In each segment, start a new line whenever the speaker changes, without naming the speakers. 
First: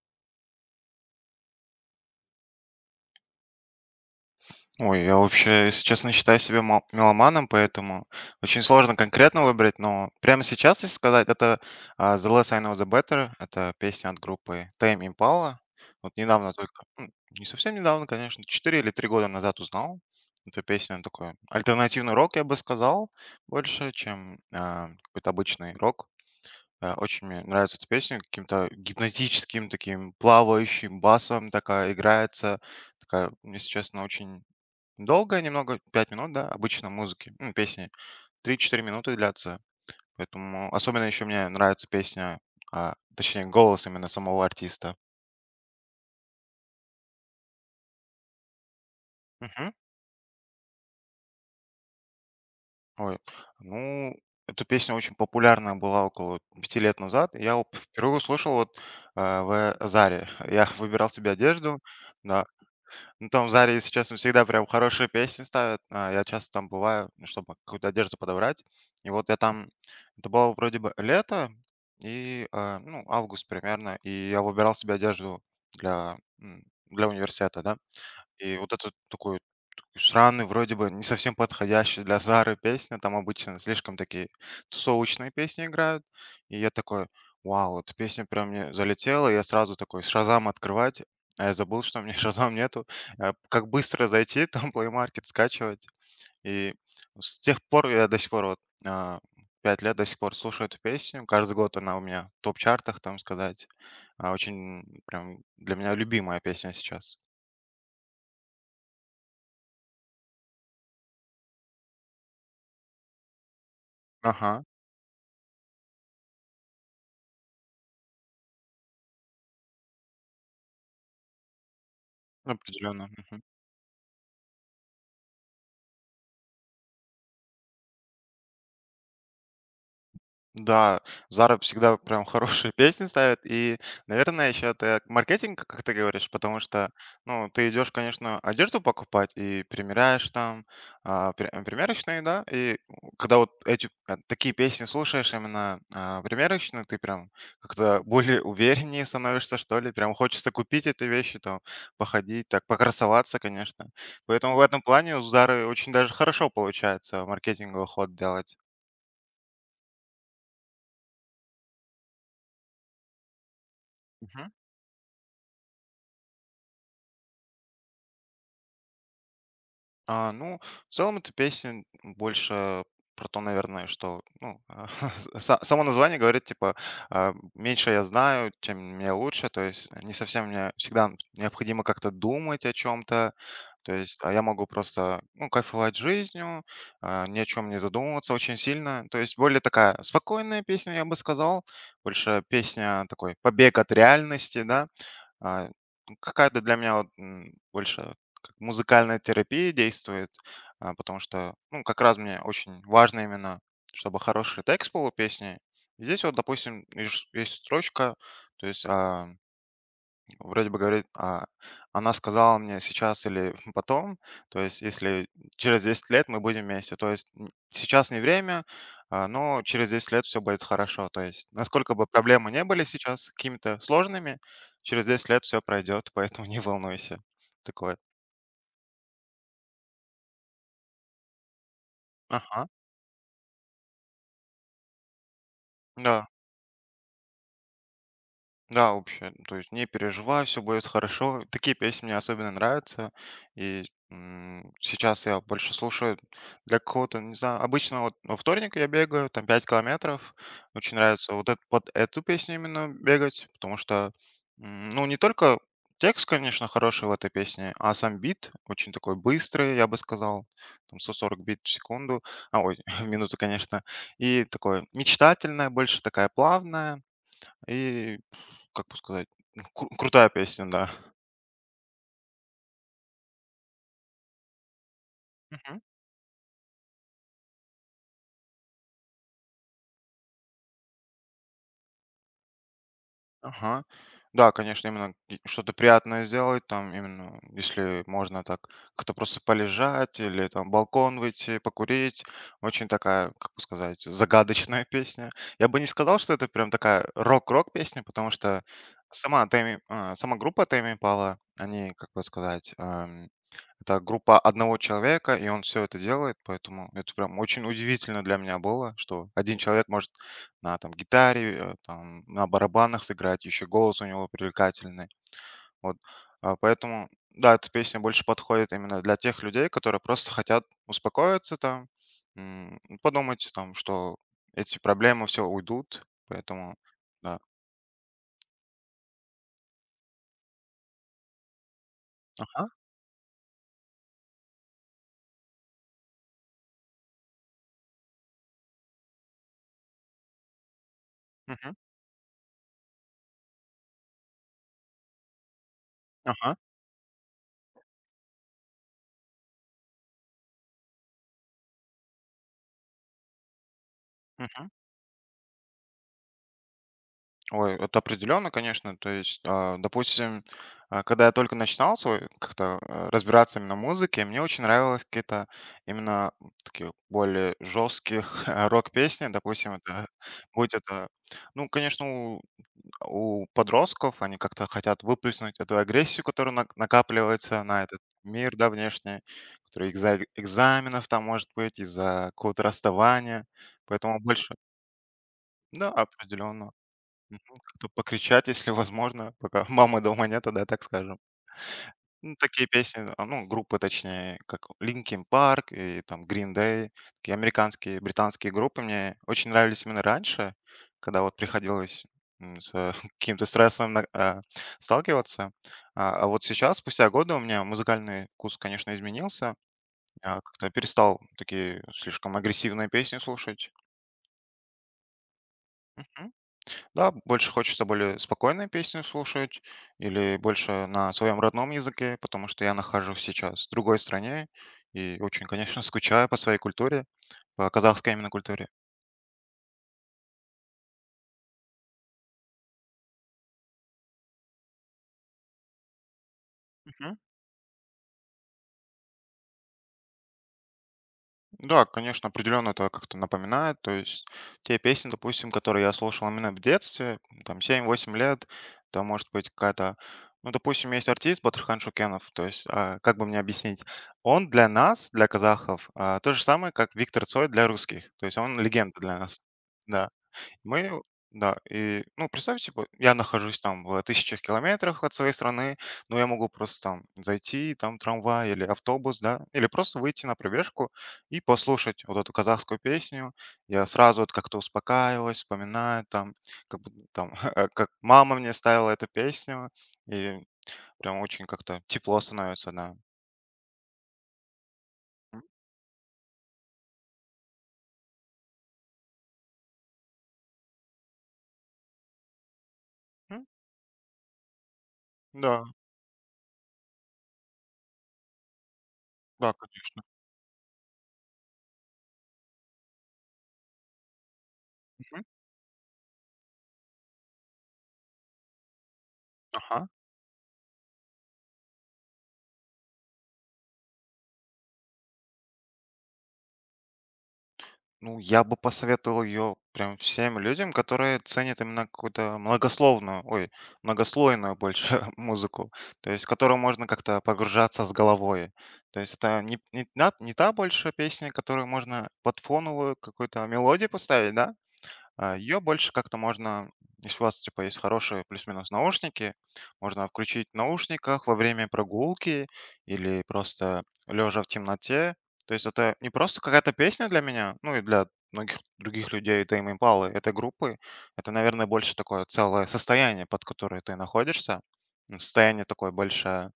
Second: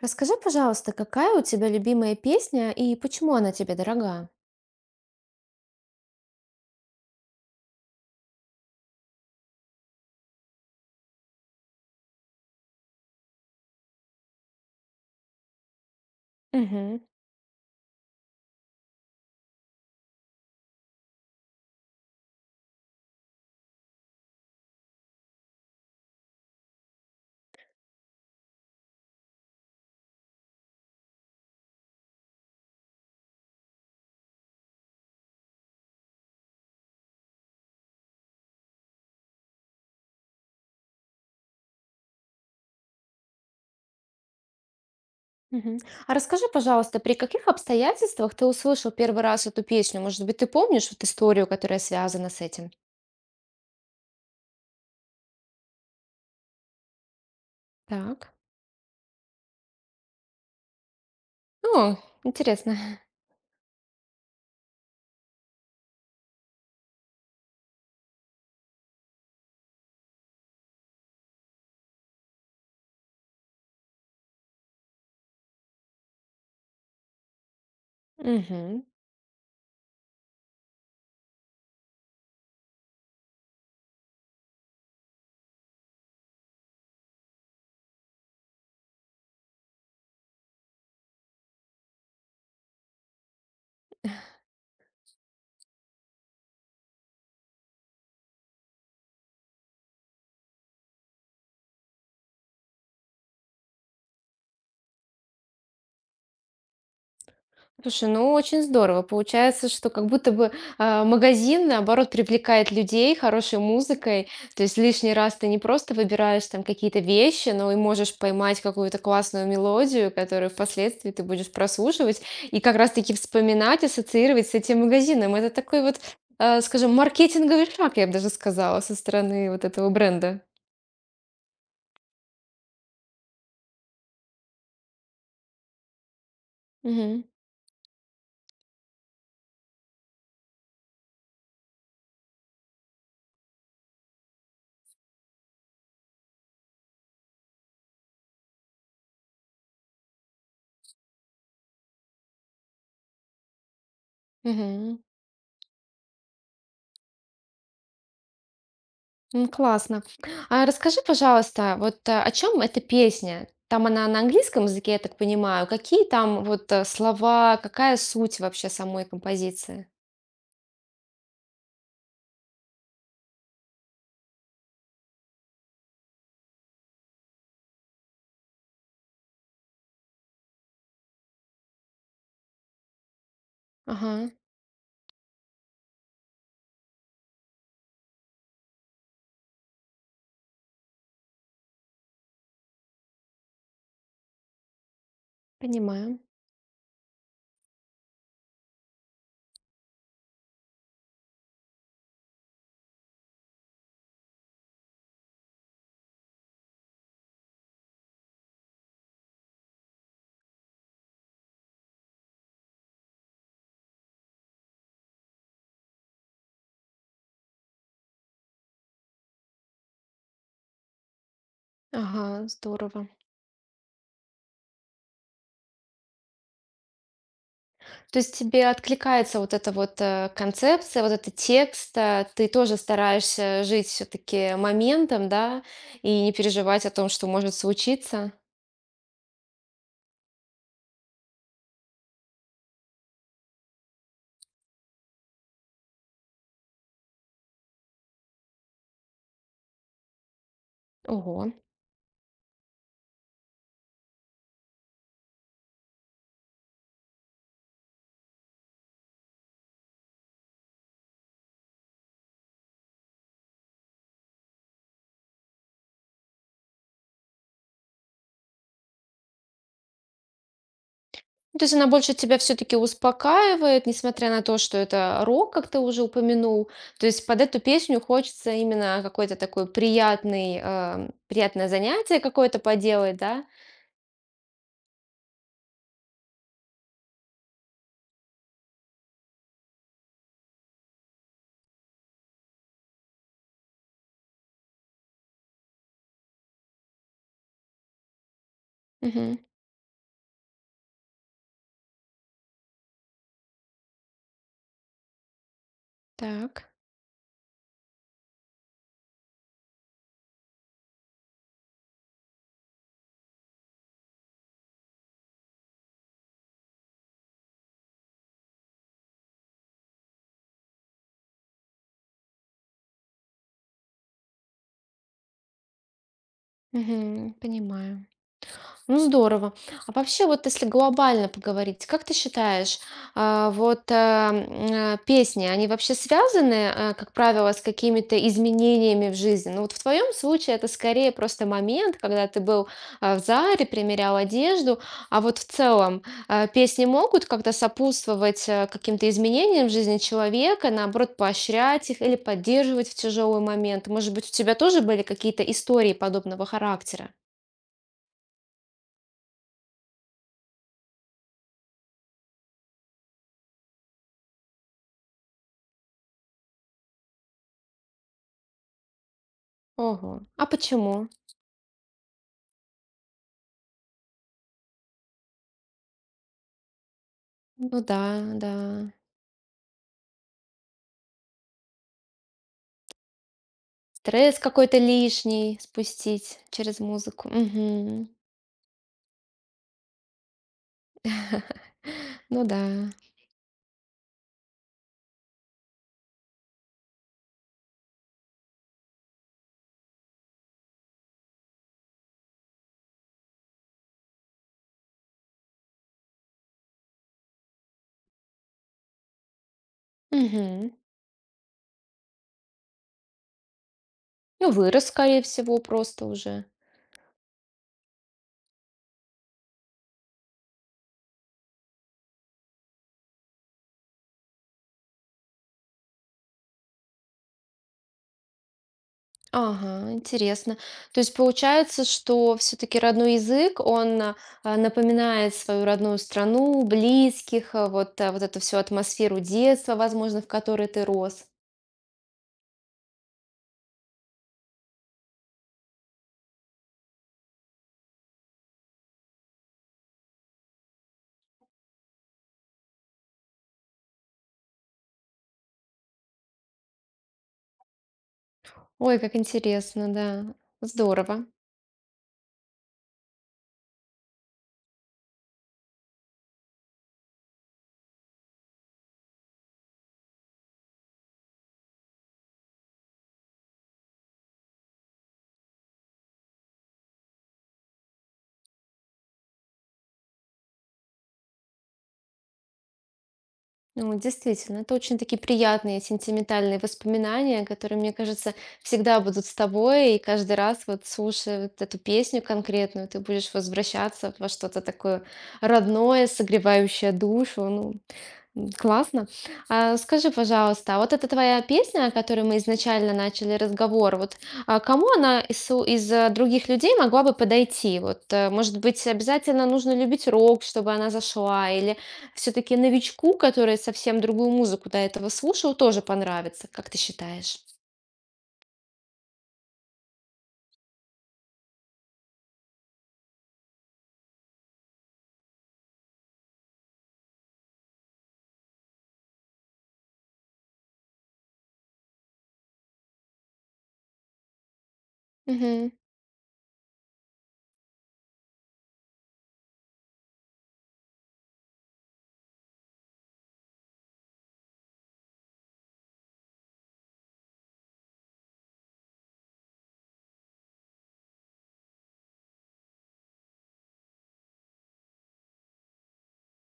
Расскажи, пожалуйста, какая у тебя любимая песня и почему она тебе дорога?
Ой, я вообще, если честно, считаю себя меломаном, поэтому очень сложно конкретно выбрать, но прямо сейчас, если сказать, это The Less I Know The Better, это песня от группы Tame Impala. Вот недавно только,
Мгм.
не совсем недавно, конечно, 4 или 3 года назад узнал. Эта песня такой альтернативный рок, я бы сказал, больше, чем какой-то обычный рок. Очень мне нравится эта песня, каким-то гипнотическим таким плавающим басом такая играется. Такая, если честно, очень долгая немного, 5 минут, да, обычно музыки, ну, песни, 3-4 минуты длятся. Поэтому особенно еще мне нравится песня, точнее, голос именно самого артиста.
Мгм. А расскажи, пожалуйста, при каких обстоятельствах ты услышал первый раз эту
Мгм.
песню? Может быть, ты помнишь вот историю, которая связана с этим?
Ой, ну, эта песня очень популярна была около 5 лет назад. Я вот впервые
Так.
услышал вот в Заре. Я выбирал себе одежду,
О,
да.
интересно.
Ну, там в «Заре», если честно, всегда прям хорошие песни ставят. Я часто там бываю, ну, чтобы какую-то одежду подобрать. И вот я там, это было вроде бы лето и, ну, август примерно, и я выбирал себе одежду для, м, для университета, да. И вот это такой странный, вроде бы не совсем подходящая для «Зары» песня. Там обычно слишком такие тусовочные песни играют. И я такой: «Вау, эта песня прям мне залетела». Я сразу такой «Шазам» открывать, а я забыл, что у меня «Шазам» нету. Как быстро зайти, там Play Market скачивать. И с тех пор я до сих пор вот, а, 5 лет до сих пор слушаю эту песню. Каждый год она у меня в топ-чартах, там сказать. Очень прям для меня любимая песня сейчас.
Слушай, ну очень здорово. Получается, что как будто бы магазин, наоборот, привлекает людей хорошей музыкой.
Ага,
То есть лишний раз ты не просто выбираешь там какие-то вещи, но и можешь поймать какую-то классную мелодию, которую впоследствии ты будешь прослушивать и как
определенно.
раз-таки вспоминать, ассоциировать с этим магазином. Это такой вот, скажем, маркетинговый шаг, я бы даже сказала, со стороны вот этого бренда.
Да, Зара всегда прям хорошие песни ставит. И, наверное, еще это маркетинг, как ты говоришь, потому что,
Мгм.
ну, ты идешь, конечно, одежду покупать и примеряешь там, примерочные, да, и когда вот эти такие песни слушаешь именно примерочные, ты прям как-то более увереннее становишься, что ли, прям хочется купить эти вещи, там, походить, так, покрасоваться, конечно. Поэтому в этом
Мгм.
плане у Зары очень даже хорошо получается маркетинговый ход делать.
М, классно. А расскажи, пожалуйста, вот о чем эта песня? Там она на английском языке, я так понимаю. Какие там вот слова, какая суть вообще самой композиции?
Ну, в целом эта песня больше про то, наверное, что, ну, само название говорит, типа, меньше я знаю, тем мне лучше, то есть не совсем мне всегда необходимо как-то думать о чем-то, то есть
Ага,
я могу просто, ну, кайфовать жизнью, ни о чем не задумываться очень сильно, то есть более такая спокойная песня, я бы сказал, больше песня такой побег от реальности, да, а, ну,
понимаю.
какая-то для меня вот, больше как музыкальная терапия действует, потому что, ну, как раз мне очень важно именно, чтобы хороший текст был у песни. Здесь вот, допустим, есть строчка, то есть, вроде бы говорит, она сказала мне сейчас или потом, то есть если через 10 лет мы будем вместе, то есть сейчас не время, но через 10 лет все будет хорошо, то есть насколько бы
Ага,
проблемы не были
здорово.
сейчас какими-то сложными, через 10 лет все пройдет, поэтому не волнуйся. Такое.
То есть тебе откликается вот эта вот концепция, вот этот текст, ты
Ага,
тоже стараешься жить все-таки моментом, да, и
да.
не переживать о том, что может случиться.
Да, вообще, то есть не переживай, все будет хорошо. Такие песни мне особенно нравятся. И сейчас я больше слушаю для какого-то, не знаю, обычно вот во вторник я бегаю, там 5 километров. Очень нравится
Ого.
вот под эту песню именно бегать, потому что, ну, не только текст, конечно, хороший в этой песне, а сам бит очень такой быстрый, я бы сказал, там 140 бит в секунду, ой, в минуту, конечно. И такое мечтательное, больше такая плавная. И как бы сказать, ну, крутая песня, да.
Ну, то есть она больше тебя все-таки успокаивает, несмотря на то, что это рок, как
Мгм.
ты уже упомянул. То есть под эту песню хочется именно какой-то такой приятный, приятное занятие какое-то поделать, да?
Ага. Да, конечно, именно и что-то приятное сделать, там именно, если можно так как-то просто полежать или там балкон выйти, покурить. Очень такая, как бы сказать, загадочная песня. Я бы не сказал, что это прям такая рок-рок песня, потому что
Мгм.
сама группа Тэмми пала, они, как бы сказать, это группа одного человека, и он все это делает,
Так.
поэтому это прям очень удивительно для меня было, что один человек может на там гитаре, там на барабанах сыграть, еще голос у него привлекательный. Вот, поэтому, да, эта песня больше подходит именно для тех людей, которые просто хотят успокоиться там, подумать там, что эти проблемы все уйдут, поэтому
Мгм.
да.
Понимаю. Ну, здорово. А вообще, вот если глобально поговорить, как ты
Ага,
считаешь, а, вот а, м, песни, они вообще связаны, как правило, с какими-то изменениями в жизни? Ну, вот в твоем случае это скорее просто
мгм,
момент, когда ты был в Заре, примерял одежду, а вот в целом
ага,
песни могут как-то сопутствовать каким-то изменениям в жизни человека, наоборот, поощрять их или поддерживать в тяжелый момент? Может быть, у тебя
мгм.
тоже были какие-то истории подобного характера?
Ой, это определенно, конечно. То есть, допустим, когда я только начинал свой как-то разбираться именно в музыке, мне очень нравилось какие-то именно такие более жестких рок-песни. Допустим, это
Ого. А
будь это,
почему?
ну, конечно, у подростков, они как-то хотят выплеснуть эту агрессию, которая накапливается
Ну
на этот
да, да.
мир, да, внешний, который из-за экзаменов там может быть, из-за какого-то расставания. Поэтому
Стресс
больше,
какой-то лишний
да,
спустить
определенно.
через музыку.
Мгм. Как-то
Мгм.
покричать, если возможно, пока мамы дома нет, да, так скажем. Ну,
Ну да.
такие песни, ну, группы, точнее, как Linkin Park и там Green Day, такие американские, британские группы мне очень нравились именно раньше, когда вот приходилось с каким-то стрессом сталкиваться. А вот сейчас, спустя годы, у меня музыкальный вкус, конечно, изменился. Я как-то
Мгм.
перестал такие слишком агрессивные песни слушать.
Ну, вырос, скорее всего, просто уже.
Да, больше хочется более спокойные песни слушать или больше на своем родном языке, потому что я нахожусь сейчас в другой стране и очень, конечно, скучаю по своей культуре, по казахской именно культуре.
Ага, интересно. То есть получается, что все-таки родной язык, он напоминает свою родную страну, близких, вот эту всю атмосферу детства, возможно, в которой ты рос.
Да, конечно, определенно это как-то напоминает. То есть те песни, допустим, которые я слушал именно в детстве, там 7-8 лет, там может быть какая-то... Ну, допустим, есть артист Батырхан Шукенов, то есть, как бы мне объяснить, он для нас, для казахов, то же самое, как Виктор Цой для русских, то есть он легенда
Ой, как
для нас.
интересно,
Да.
да.
Мы,
Здорово.
да, и, ну, представь, типа, я нахожусь там в тысячах километрах от своей страны, но я могу просто там зайти, там трамвай или автобус, да, или просто выйти на пробежку и послушать вот эту казахскую песню. Я сразу вот как-то успокаиваюсь, вспоминаю там, как будто там, как мама мне ставила эту песню, и прям очень как-то тепло становится, да.
Ну, действительно, это очень такие приятные, сентиментальные воспоминания, которые, мне кажется, всегда будут с тобой, и каждый раз, вот слушая вот эту песню конкретную, ты будешь
Мгм.
возвращаться во что-то такое
Да,
родное, согревающее душу. Ну, м, классно.
да,
А
конечно.
скажи, пожалуйста, а вот эта твоя песня, о которой мы изначально начали разговор, вот а кому она
Мгм.
из, су- из, э, других людей могла бы подойти? Вот, может быть, обязательно нужно
Ага.
любить рок, чтобы она зашла, или все-таки новичку, который совсем другую музыку до этого слушал, тоже понравится, как ты считаешь?
Ну, я бы посоветовал ее прям всем людям, которые ценят именно какую-то многословную, ой, многослойную больше музыку, то есть в которую можно как-то погружаться с головой. То есть это не та больше песня, которую можно под фоновую какую-то мелодию поставить, да, ее
Угу,
больше как-то можно, если у вас типа есть хорошие плюс-минус наушники, можно включить в наушниках во время прогулки или просто лежа в темноте. То есть это не просто какая-то песня для меня, ну и для многих других людей Tame Impala, этой группы. Это, наверное, больше такое целое состояние, под которое ты находишься. Ну, состояние такое больше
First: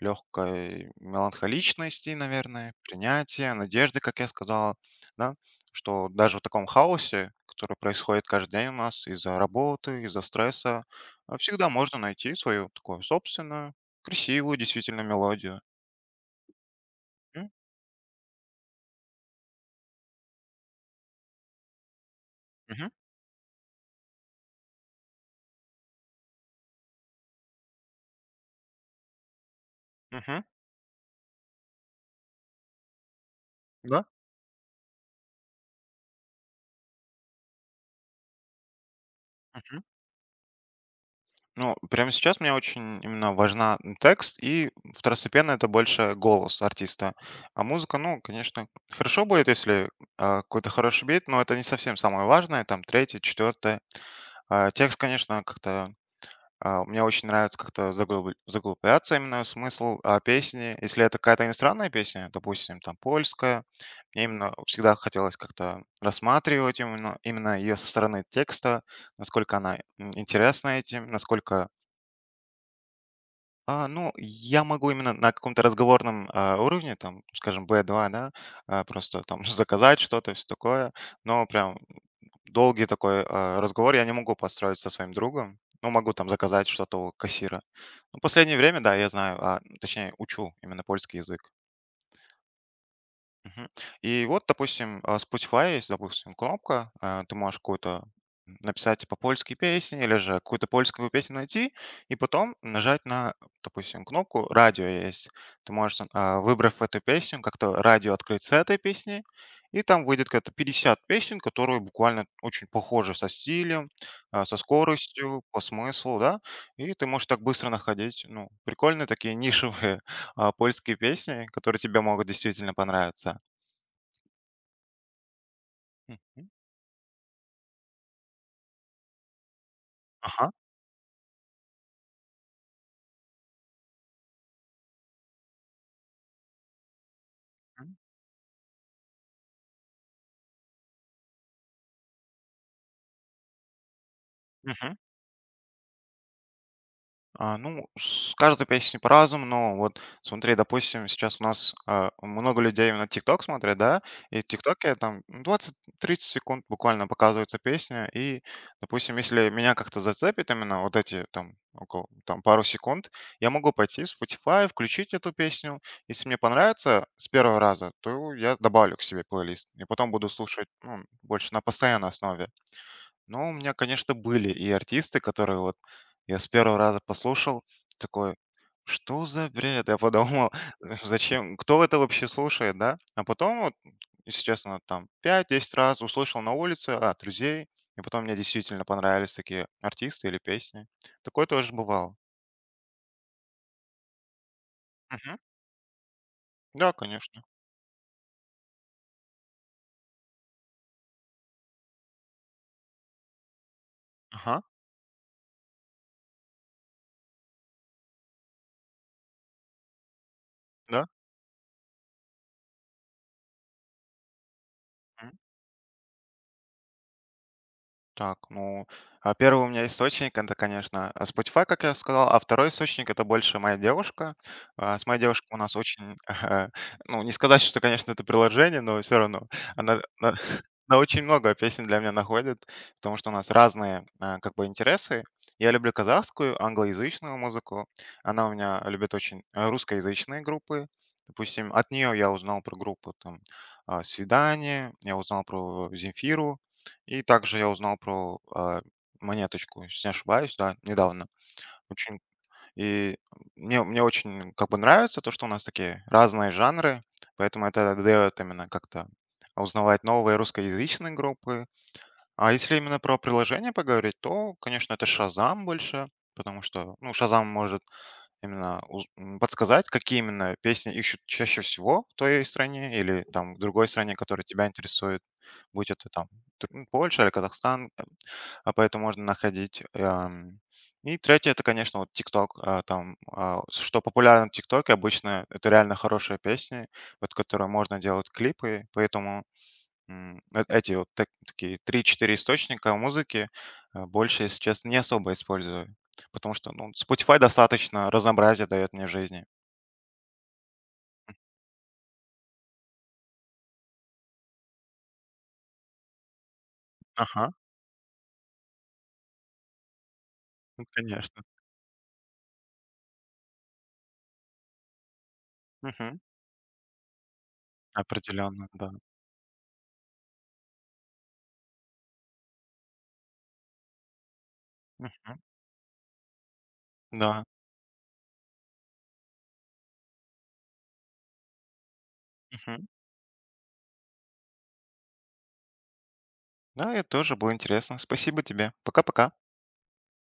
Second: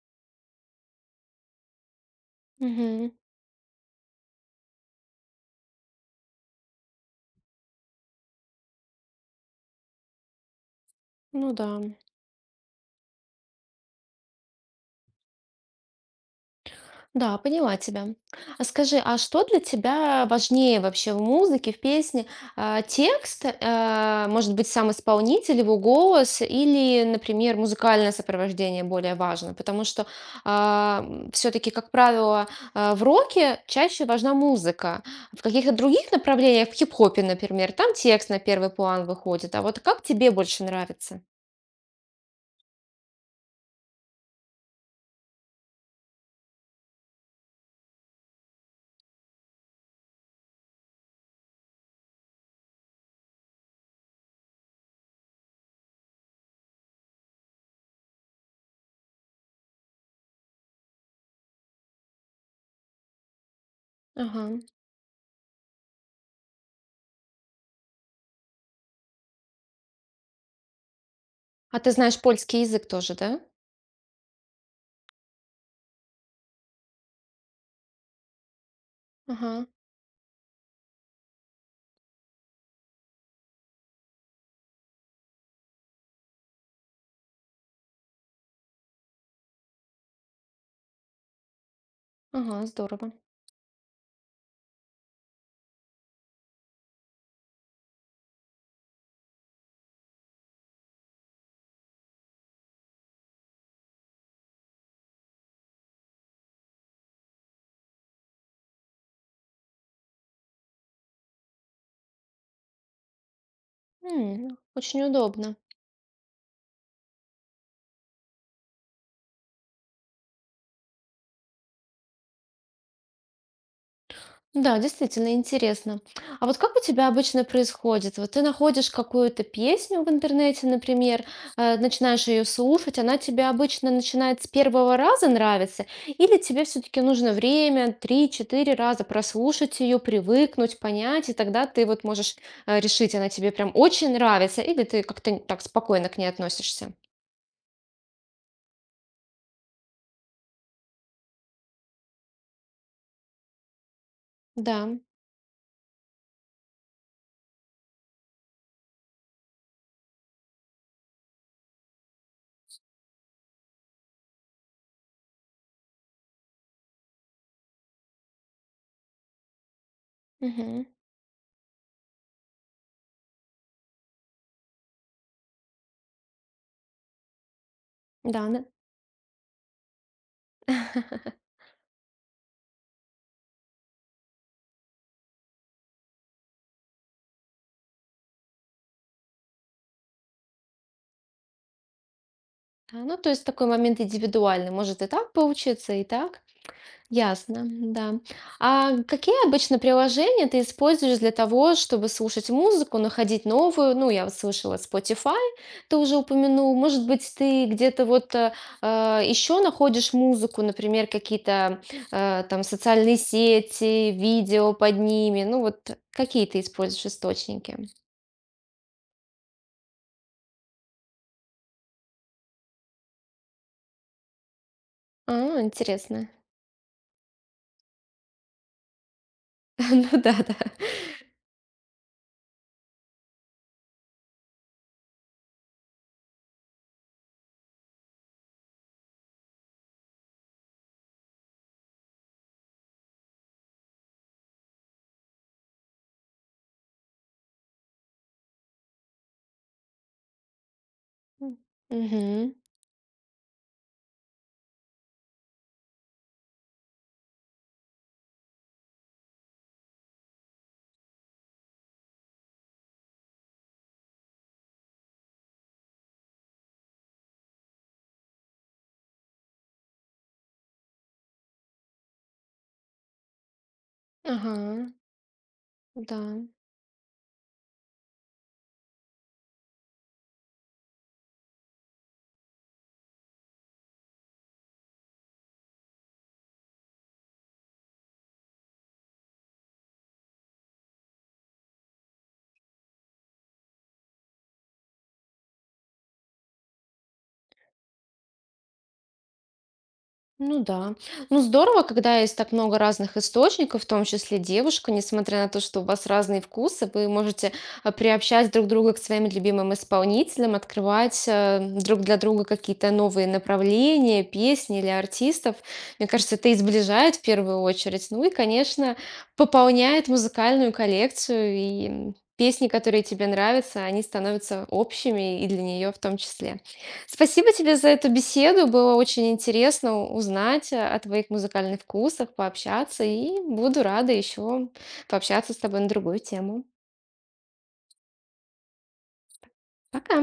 легкой меланхоличности, наверное,
угу.
принятия, надежды, как я сказал, да, что даже в таком хаосе, который происходит каждый день у нас из-за работы, из-за стресса,
Ну
всегда
да.
можно найти свою такую собственную красивую действительно мелодию.
Да,
М,
поняла тебя. А скажи, а что для тебя важнее вообще в музыке, в песне? А,
мгм,
текст, может быть, сам исполнитель, его голос или, например, музыкальное сопровождение более важно? Потому что
мгм,
все-таки, как правило, в роке
да.
чаще важна музыка. В каких-то других направлениях, в хип-хопе, например, там текст на первый план выходит. А вот как тебе больше нравится?
Ну, прямо сейчас мне очень именно важна текст, и второстепенно это больше голос артиста. А музыка, ну, конечно, хорошо будет, если какой-то хороший бит, но это не совсем самое важное, там, третье, четвертое. Текст, конечно, как-то... мне очень нравится как-то заглубляться именно в смысл песни. Если это какая-то иностранная песня, допустим, там, польская, мне
Ага.
именно всегда хотелось как-то рассматривать именно ее со стороны текста, насколько она интересна этим, насколько
А ты знаешь польский язык тоже, да?
ну, я могу именно на каком-то разговорном, уровне, там, скажем, B2, да, просто там
Ага,
заказать что-то, все такое. Но прям долгий такой, разговор я не могу построить со своим другом. Но могу там заказать что-то у кассира. Ну, последнее время, да, я знаю, точнее, учу именно польский язык.
ага, здорово.
Мгм. И вот, допустим, Spotify есть, допустим, кнопка, ты можешь какую-то написать типа польские песни или же какую-то польскую песню найти, и потом нажать на, допустим, кнопку «Радио» есть. Ты можешь, выбрав эту песню, как-то радио открыть с этой песни, и там выйдет какая-то 50 песен, которые буквально очень похожи со стилем, со
М, очень
скоростью,
удобно.
по смыслу, да, и ты можешь так быстро находить, ну, прикольные такие нишевые польские песни, которые тебе могут действительно понравиться.
Да, действительно интересно. А
Мгм.
вот как у тебя обычно происходит? Вот ты находишь какую-то песню в
Ага.
интернете, например, начинаешь ее слушать, она тебе обычно начинает с первого раза нравиться, или тебе все-таки нужно
М.
время, три-четыре раза прослушать ее, привыкнуть, понять, и тогда ты вот можешь решить, она тебе прям очень нравится, или
Мгм.
ты как-то так спокойно к ней относишься?
Ну, с каждой песней по-разному, но вот смотри, допустим, сейчас у нас, много людей именно TikTok смотрят, да, и в
Да,
«Тиктоке» там 20-30 секунд буквально показывается песня, и, допустим, если меня как-то зацепит именно вот эти там около там пару секунд, я могу пойти в Spotify, включить эту песню. Если мне понравится с первого раза, то я добавлю к себе плейлист и потом буду слушать,
мгм.
ну, больше на постоянной основе. Но у меня, конечно, были и артисты, которые вот я с первого раза послушал, такой,
Да, да.
что за бред? Я подумал, зачем, кто это вообще слушает, да? А потом, вот, если честно, там 5, 10 раз услышал на улице от друзей, и потом мне действительно понравились такие артисты или песни. Такое тоже бывало.
А, ну, то есть такой момент индивидуальный. Может и так
Мгм.
получиться, и так.
Да, конечно.
Ясно, да. А какие обычно приложения ты используешь для того, чтобы слушать музыку, находить новую? Ну, я вот
Ага,
слышала Spotify, ты уже упомянул. Может быть, ты где-то вот еще находишь музыку,
да.
например, какие-то там социальные сети, видео под ними. Ну, вот какие ты используешь источники?
Так, ну, а первый у меня источник это, конечно, Spotify, как я сказал, а второй источник это больше моя девушка. С моей девушкой у
А,
нас очень,
интересно.
ну, не сказать, что, конечно, это приложение, но все равно она,
Ну да, да.
она очень много песен для меня находит, потому что у нас разные, как бы, интересы. Я люблю казахскую, англоязычную музыку. Она у меня любит очень русскоязычные группы. Допустим, от нее я узнал про группу там «Свидание», я узнал про Земфиру, и также я узнал про, Монеточку, если не ошибаюсь, да, недавно. Очень,
Мгм.
и мне очень как бы нравится то, что у нас такие разные жанры, поэтому это даёт именно как-то узнавать новые русскоязычные группы. А если именно про приложение поговорить, то, конечно, это «Шазам» больше, потому что, ну, «Шазам» может именно подсказать, какие именно песни ищут чаще всего в твоей стране или там в другой стране, которая
Ага.
тебя интересует, будь это
Да,
там Т Польша или Казахстан. А поэтому можно находить. И третье, это, конечно, вот TikTok. Там, что популярно в ТикТоке обычно, это реально хорошие песни, под которые можно делать клипы, поэтому эти вот такие 3-4 источника музыки, больше, если честно, не особо использую, потому что, ну, Spotify достаточно разнообразия дает мне в жизни.
ну да. Ну здорово, когда есть так много разных источников, в том числе девушка, несмотря на то, что у вас разные вкусы, вы
Ага,
можете приобщать друг друга к своим любимым исполнителям,
ну,
открывать
конечно.
друг для друга какие-то новые направления, песни или артистов. Мне
Мгм.
кажется, это и сближает в первую очередь. Ну и,
Определенно, да.
конечно, пополняет музыкальную коллекцию, и м, песни, которые тебе нравятся, они становятся
Мгм.
общими и для нее в том числе.
Да.
Спасибо тебе за эту беседу. Было очень интересно узнать о твоих музыкальных вкусах,
Мгм.
пообщаться, и буду рада еще пообщаться с тобой на другую тему.
Да, это тоже было интересно. Спасибо тебе. Пока-пока.
Пока!